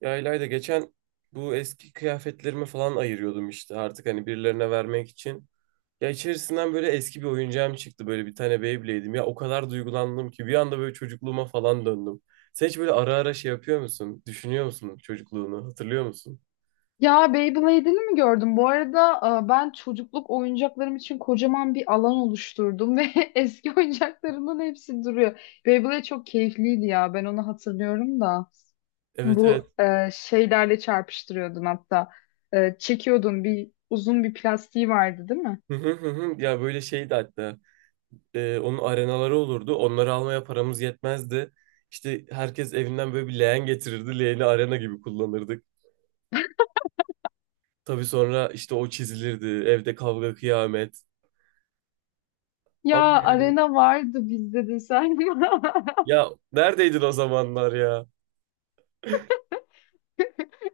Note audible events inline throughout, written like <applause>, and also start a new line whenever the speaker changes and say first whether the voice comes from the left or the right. right: Ya İlayda geçen bu eski kıyafetlerimi falan ayırıyordum işte artık hani birilerine vermek için. Ya içerisinden böyle eski bir oyuncağım çıktı, böyle bir tane Beyblade'im. Ya o kadar duygulandım ki bir anda böyle çocukluğuma falan döndüm. Sen hiç böyle ara ara şey yapıyor musun? Düşünüyor musun çocukluğunu? Hatırlıyor musun?
left: Ya Beyblade'ini mi gördüm? Bu arada ben çocukluk oyuncaklarım için kocaman bir alan oluşturdum ve <laughs> eski oyuncaklarımın hepsi duruyor. Beyblade çok keyifliydi ya. Ben onu hatırlıyorum da.
right: Evet, evet.
left: Bu şeylerle çarpıştırıyordun hatta. Çekiyordun bir uzun bir plastiği vardı değil mi?
right: Hı hı, hı hı. Ya böyle şeydi hatta. Onun arenaları olurdu. Onları almaya paramız yetmezdi. İşte herkes evinden böyle bir leğen getirirdi. Leğeni arena gibi kullanırdık. Tabii sonra işte o çizilirdi. Evde kavga kıyamet. Ama
left: Ya arena vardı bizde de sen. <laughs>
right: ya neredeydin o zamanlar ya?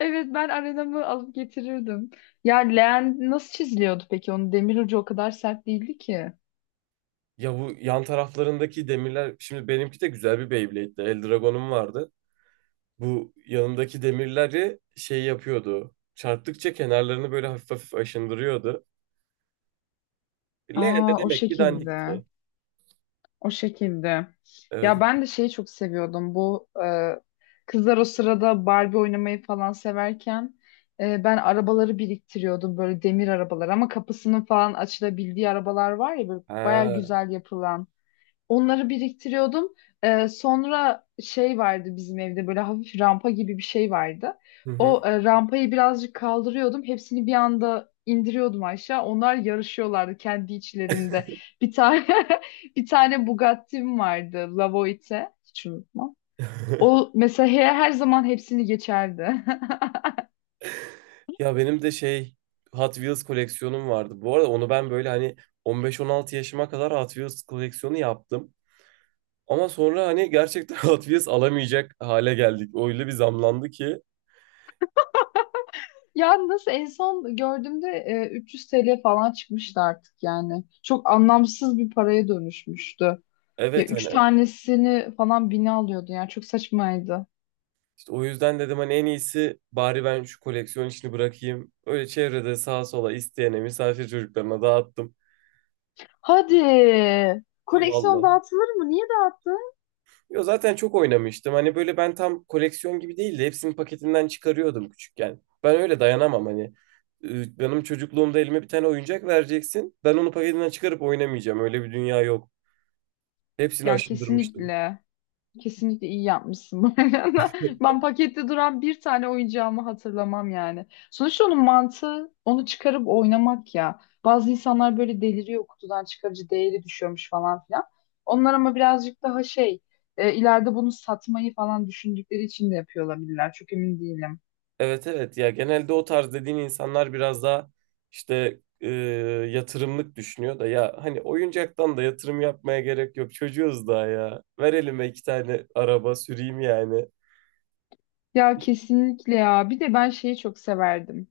left: Evet ben arenamı alıp getirirdim. Ya leğen nasıl çiziliyordu peki? Onun demir ucu o kadar sert değildi ki.
right: Ya bu yan taraflarındaki demirler, şimdi benimki de güzel bir Beyblade'di. Eldragon'um vardı. Bu yanındaki demirleri şey yapıyordu. Çarptıkça kenarlarını böyle hafif hafif aşındırıyordu. Leğen de
left: Aa, o
right: demek ki
left: şekilde.
right: dandikti.
left: O şekilde. Ya
right: Evet.
left: ben de şeyi çok seviyordum. Bu kızlar o sırada Barbie oynamayı falan severken ben arabaları biriktiriyordum. Böyle demir arabalar ama kapısının falan açılabildiği arabalar var ya böyle baya
right: Ha.
left: güzel yapılan. Onları biriktiriyordum. Sonra şey vardı bizim evde böyle hafif rampa gibi bir şey vardı.
right: Hı
left: O
right: hı.
left: rampayı birazcık kaldırıyordum. Hepsini bir anda indiriyordum aşağı. Onlar yarışıyorlardı kendi içlerinde. Bir tane <laughs> bir tane Bugatti'm vardı. Lavoite. Hiç unutmam. O
right: <laughs>
left: mesela her zaman hepsini geçerdi. <laughs>
right: Ya benim de şey, Hot Wheels koleksiyonum vardı. Bu arada onu ben böyle hani 15-16 yaşıma kadar Hot Wheels koleksiyonu yaptım. Ama sonra hani gerçekten <laughs> Hot alamayacak hale geldik. Öyle bir zamlandı ki.
left: Ya nasıl en son gördüğümde 300 TL falan çıkmıştı artık yani. Çok anlamsız bir paraya dönüşmüştü. Ya
right: Evet,
left: üç
right: hani
left: tanesini falan bine alıyordu yani. Çok saçmaydı.
right: işte o yüzden dedim hani en iyisi bari ben şu koleksiyon işini bırakayım. Öyle çevrede sağa sola isteyene, misafir çocuklarına dağıttım.
left: Hadi. Koleksiyon
right: Vallahi.
left: dağıtılır mı? Niye dağıttın?
right: Yo, zaten çok oynamıştım. Hani böyle ben tam koleksiyon gibi değil de hepsini paketinden çıkarıyordum küçükken. Ben öyle dayanamam hani. Benim çocukluğumda elime bir tane oyuncak vereceksin. Ben onu paketinden çıkarıp oynamayacağım. Öyle bir dünya yok. Hepsini
left: Ya
right: aşındırmıştım.
left: kesinlikle. Kesinlikle iyi yapmışsın bu arada. <laughs> Ben pakette duran bir tane oyuncağımı hatırlamam yani. Sonuçta onun mantığı onu çıkarıp oynamak ya. Bazı insanlar böyle deliriyor kutudan çıkarıcı değeri düşüyormuş falan filan. Onlar ama birazcık daha şey ileride bunu satmayı falan düşündükleri için de yapıyor olabilirler. Çok emin değilim.
right: Evet, evet, ya genelde o tarz dediğin insanlar biraz daha işte yatırımlık düşünüyor da, ya hani oyuncaktan da yatırım yapmaya gerek yok, çocuğuz daha, ya ver elime iki tane araba süreyim yani.
left: Ya kesinlikle ya. Bir de ben şeyi çok severdim.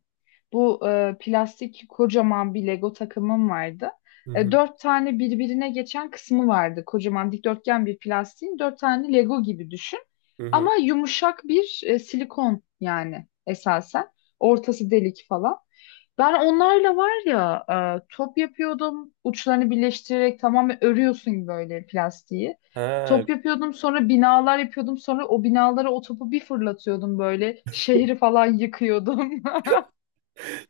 left: Bu plastik kocaman bir Lego takımım vardı.
right: Hı hı,
left: Dört tane birbirine geçen kısmı vardı. Kocaman dikdörtgen bir plastiğin dört tane Lego gibi düşün.
right: hı
left: Ama
right: hı.
left: yumuşak bir silikon yani esasen. Ortası delik falan. Ben onlarla var ya top yapıyordum. Uçlarını birleştirerek tamamen örüyorsun böyle plastiği.
right: Ha,
left: Top yapıyordum sonra binalar yapıyordum. Sonra o binalara o topu bir fırlatıyordum böyle. Şehri falan yıkıyordum.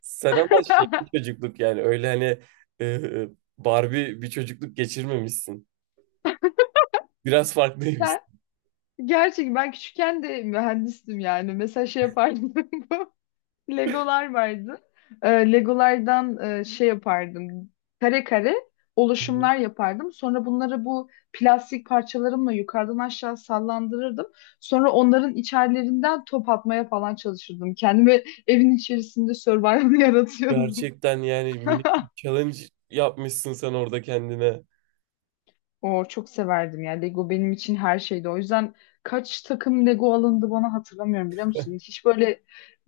right: sen ama şey
left: <laughs>
right: bir çocukluk yani, öyle hani, e, Barbie bir çocukluk geçirmemişsin, biraz
left: Ben
right: farklıymışsın.
left: gerçekten ben küçükken de mühendistim yani. Mesela şey yapardım. <laughs> Legolar vardı. Legolardan şey yapardım. Kare kare oluşumlar yapardım. Sonra bunları bu plastik parçalarımla yukarıdan aşağı sallandırırdım. Sonra onların içerilerinden top atmaya falan çalışırdım. Kendimi evin içerisinde survival <laughs> yaratıyordum.
right: Gerçekten yani minik bir
left: <laughs>
right: challenge yapmışsın sen orada kendine.
left: O çok severdim ya. Lego benim için her şeydi. O yüzden kaç takım Lego alındı bana hatırlamıyorum biliyor musun? Hiç böyle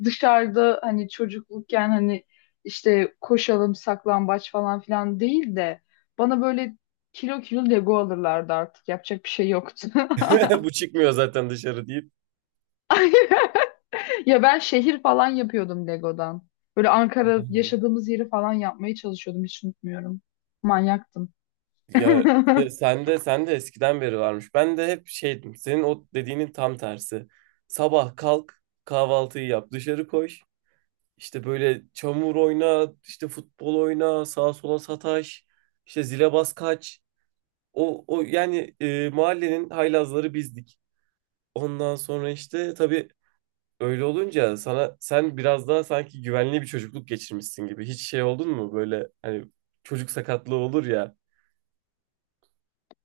left: dışarıda hani çocuklukken hani işte koşalım saklambaç falan filan değil de bana böyle kilo kilo Lego alırlardı artık. Yapacak bir şey yoktu. <laughs>
right: <laughs> Bu çıkmıyor zaten dışarı deyip.
left: Ay, <laughs> ya ben şehir falan yapıyordum Lego'dan. Böyle Ankara
right: Hı.
left: yaşadığımız yeri falan yapmaya çalışıyordum. Hiç unutmuyorum. Manyaktım.
right: Ya
left: <laughs>
right: sen de, sen de eskiden beri varmış. Ben de hep şeydim. Senin o dediğinin tam tersi. Sabah kalk, kahvaltıyı yap, dışarı koş. İşte böyle çamur oyna, işte futbol oyna, sağa sola sataş, işte zile bas kaç. O yani, mahallenin haylazları bizdik. Ondan sonra işte tabii, öyle olunca sana sen biraz daha sanki güvenli bir çocukluk geçirmişsin gibi. Hiç şey oldun mu böyle hani, çocuk sakatlığı olur ya.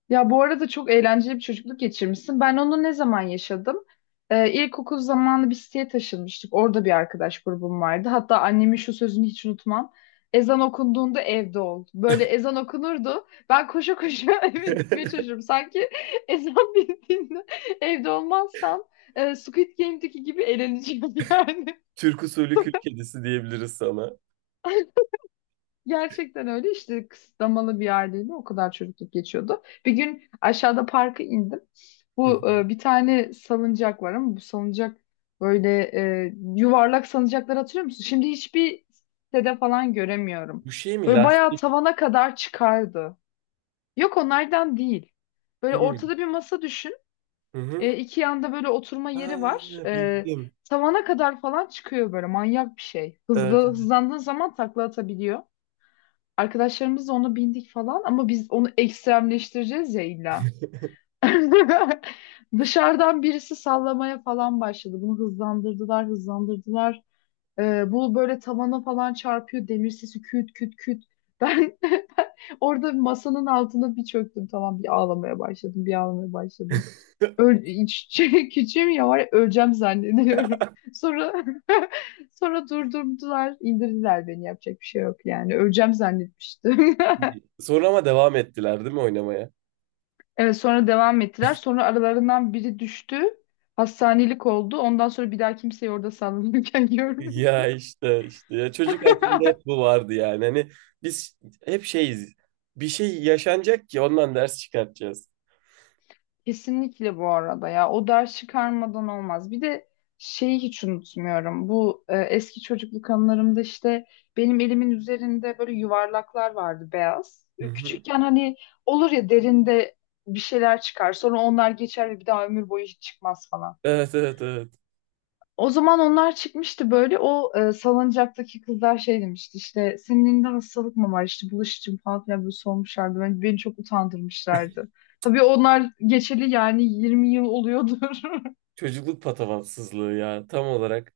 left: Ya bu arada çok eğlenceli bir çocukluk geçirmişsin. Ben onu ne zaman yaşadım? İlkokul zamanı bir siteye taşınmıştık. Orada bir arkadaş grubum vardı. Hatta annemin şu sözünü hiç unutmam. Ezan okunduğunda evde ol. Böyle ezan okunurdu. Ben koşa koşa <laughs> eve gitmeye
right: <laughs>
left: çalışırım. Sanki <laughs> ezan bittiğinde evde olmazsam Squid Game'deki gibi eğleneceğim yani.
right: Türk usulü kül kedisi diyebiliriz sana.
left: <laughs> Gerçekten öyle işte kısıtlamalı bir aileyle o kadar çocukluk geçiyordu. Bir gün aşağıda parka indim.
right: Hı
left: Bu
right: hı.
left: bir tane salıncak var ama bu salıncak böyle yuvarlak salıncaklar hatırlıyor musun? Şimdi hiçbir sitede falan göremiyorum.
right: Bu şey mi,
left: Böyle bayağı
right: lastik?
left: tavana kadar çıkardı. Yok onlardan değil.
right: Hı
left: Böyle
right: hı.
left: ortada bir masa düşün.
right: Hı.
left: İki yanda böyle oturma yeri
right: Ha,
left: var.
right: bildim.
left: Tavana kadar falan çıkıyor böyle manyak bir şey.
right: Evet.
left: Hızlı hızlandığın zaman takla atabiliyor. Arkadaşlarımızla onu bindik falan ama biz onu ekstremleştireceğiz ya illa. <laughs> Dışarıdan birisi sallamaya falan başladı. Bunu hızlandırdılar, hızlandırdılar. Bu böyle tavana falan çarpıyor. Demir sesi küt küt küt. Ben, <laughs> ben orada masanın altına bir çöktüm. Tamam bir ağlamaya başladım, bir ağlamaya başladım.
right: <laughs>
left: <laughs> Şey, küçüğüm ya var ya, öleceğim zannediyorum. Sonra <laughs> sonra durdurdular, indirdiler beni. Yapacak bir şey yok yani. Öleceğim zannetmiştim. <laughs>
right: Sonra ama devam ettiler değil mi oynamaya?
left: Evet sonra devam ettiler. Sonra aralarından biri düştü. Hastanelik oldu. Ondan sonra bir daha kimseyi orada sallanırken <laughs> görmedim.
right: Ya işte işte ya, çocuk aklında hep bu vardı yani. Hani biz hep şeyiz. Bir şey yaşanacak ki ondan ders çıkartacağız.
left: Kesinlikle bu arada ya. O ders çıkarmadan olmaz. Bir de şeyi hiç unutmuyorum. Bu eski çocukluk anılarımda işte benim elimin üzerinde böyle yuvarlaklar vardı beyaz.
right: Hı hı.
left: Küçükken hani olur ya derinde bir şeyler çıkar. Sonra onlar geçer ve bir daha ömür boyu hiç çıkmaz falan.
right: Evet, evet, evet.
left: O zaman onlar çıkmıştı böyle o salıncaktaki kızlar şey demişti işte senin elinde hastalık mı var işte bulaşıcı mı falan filan böyle sormuşlardı. Ben, beni çok utandırmışlardı. Tabii onlar geçeli yani 20 yıl oluyordur.
right: Çocukluk patavatsızlığı ya, tam olarak.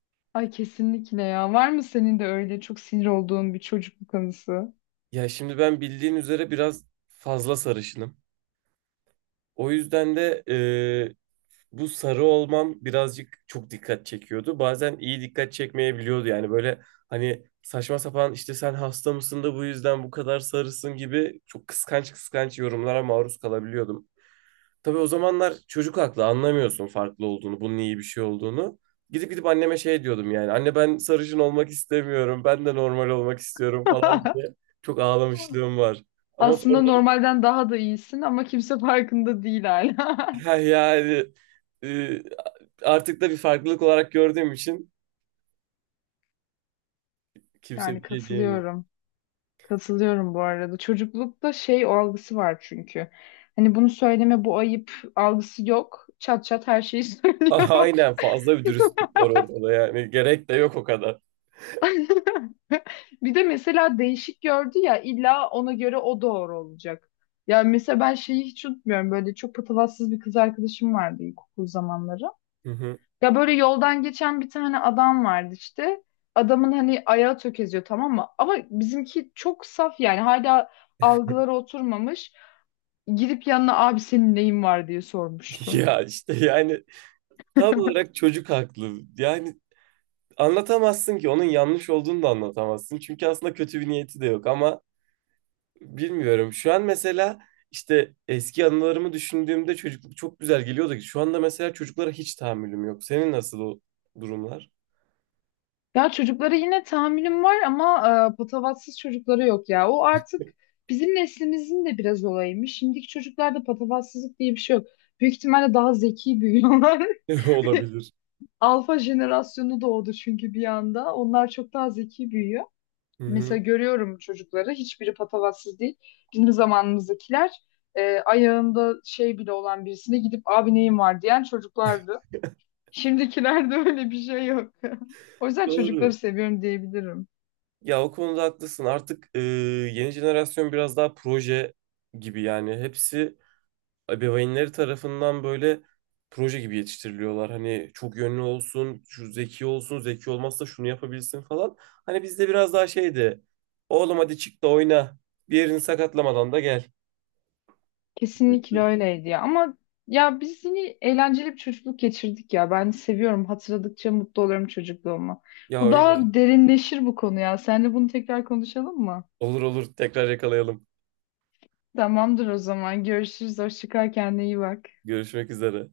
left: <laughs> Ay kesinlikle ya. Var mı senin de öyle çok sinir olduğun bir çocukluk anısı?
right: Ya şimdi ben bildiğin üzere biraz fazla sarışınım. O yüzden de bu sarı olmam birazcık çok dikkat çekiyordu. Bazen iyi dikkat çekmeyebiliyordu. Yani böyle hani saçma sapan işte sen hasta mısın da bu yüzden bu kadar sarısın gibi çok kıskanç kıskanç yorumlara maruz kalabiliyordum. Tabii o zamanlar çocuk aklı, anlamıyorsun farklı olduğunu, bunun iyi bir şey olduğunu. Gidip gidip anneme şey diyordum yani. Anne ben sarışın olmak istemiyorum. Ben de normal olmak istiyorum falan
left: <laughs>
right: diye. Çok ağlamışlığım var. Ama
left: Aslında
right: sonra
left: normalden daha da iyisin ama kimse farkında değil hala. <laughs>
right: <laughs> yani, e, artık da bir farklılık olarak gördüğüm için kimse
left: Yani
right: bir şey diyemiyor.
left: katılıyorum. Katılıyorum bu arada. Çocuklukta şey o algısı var çünkü. Hani bunu söyleme bu ayıp algısı yok. Çat çat her şeyi <laughs>
right: <laughs>
left: söylüyorlar.
right: Aynen, fazla bir dürüstlük var ortada yani. Gerek de yok o kadar.
left: <laughs> Bir de mesela değişik gördü ya illa ona göre o doğru olacak. Ya mesela ben şeyi hiç unutmuyorum. Böyle çok patavatsız bir kız arkadaşım vardı ilkokul zamanları.
right: Hı hı.
left: Ya böyle yoldan geçen bir tane adam vardı işte. Adamın hani ayağı tökeziyor tamam mı? Ama bizimki çok saf yani hala algıları oturmamış. Gidip yanına abi senin neyin var diye
right: <laughs>
left: sormuştu.
right: Ya işte yani tam olarak
left: <laughs>
right: çocuk haklı. Yani anlatamazsın ki, onun yanlış olduğunu da anlatamazsın. Çünkü aslında kötü bir niyeti de yok ama bilmiyorum. Şu an mesela işte eski anılarımı düşündüğümde çocukluk çok güzel geliyordu ki. Şu anda mesela çocuklara hiç tahammülüm yok. Senin nasıl o durumlar?
left: Ya çocuklara yine tahammülüm var ama patavatsız çocukları yok ya. O artık bizim neslimizin de biraz olayıymış. Şimdiki çocuklarda patavatsızlık diye bir şey yok. Büyük ihtimalle daha zeki büyüyorlar.
right: <laughs> Olabilir.
left: <laughs> Alfa jenerasyonu doğdu çünkü bir anda. Onlar çok daha zeki büyüyor.
right: Hı
left: Mesela
right: hı.
left: görüyorum çocukları. Hiçbiri patavatsız değil. Bizim zamanımızdakiler ayağında şey bile olan birisine gidip abi neyin var diyen çocuklardı. Şimdikilerde öyle bir şey yok. <laughs> O yüzden çocukları
right: Doğru.
left: seviyorum diyebilirim.
right: Ya o konuda haklısın. Artık yeni jenerasyon biraz daha proje gibi, yani hepsi ebeveynleri tarafından böyle proje gibi yetiştiriliyorlar. Hani çok yönlü olsun, şu zeki olsun, zeki olmazsa şunu yapabilsin falan. Hani bizde biraz daha şeydi. Oğlum hadi çık da oyna. Bir yerini sakatlamadan da gel.
left: Kesinlikle öyleydi ya. Ama ya biz yine eğlenceli bir çocukluk geçirdik ya. Ben seviyorum. Hatırladıkça mutlu oluyorum çocukluğuma.
right: Ya
left: Bu
right: öyle.
left: daha derinleşir bu konu ya. Seninle bunu tekrar konuşalım mı?
right: Olur, olur, tekrar yakalayalım.
left: Tamamdır o zaman. Görüşürüz. Hoşça kal. Kendine iyi bak.
right: Görüşmek üzere.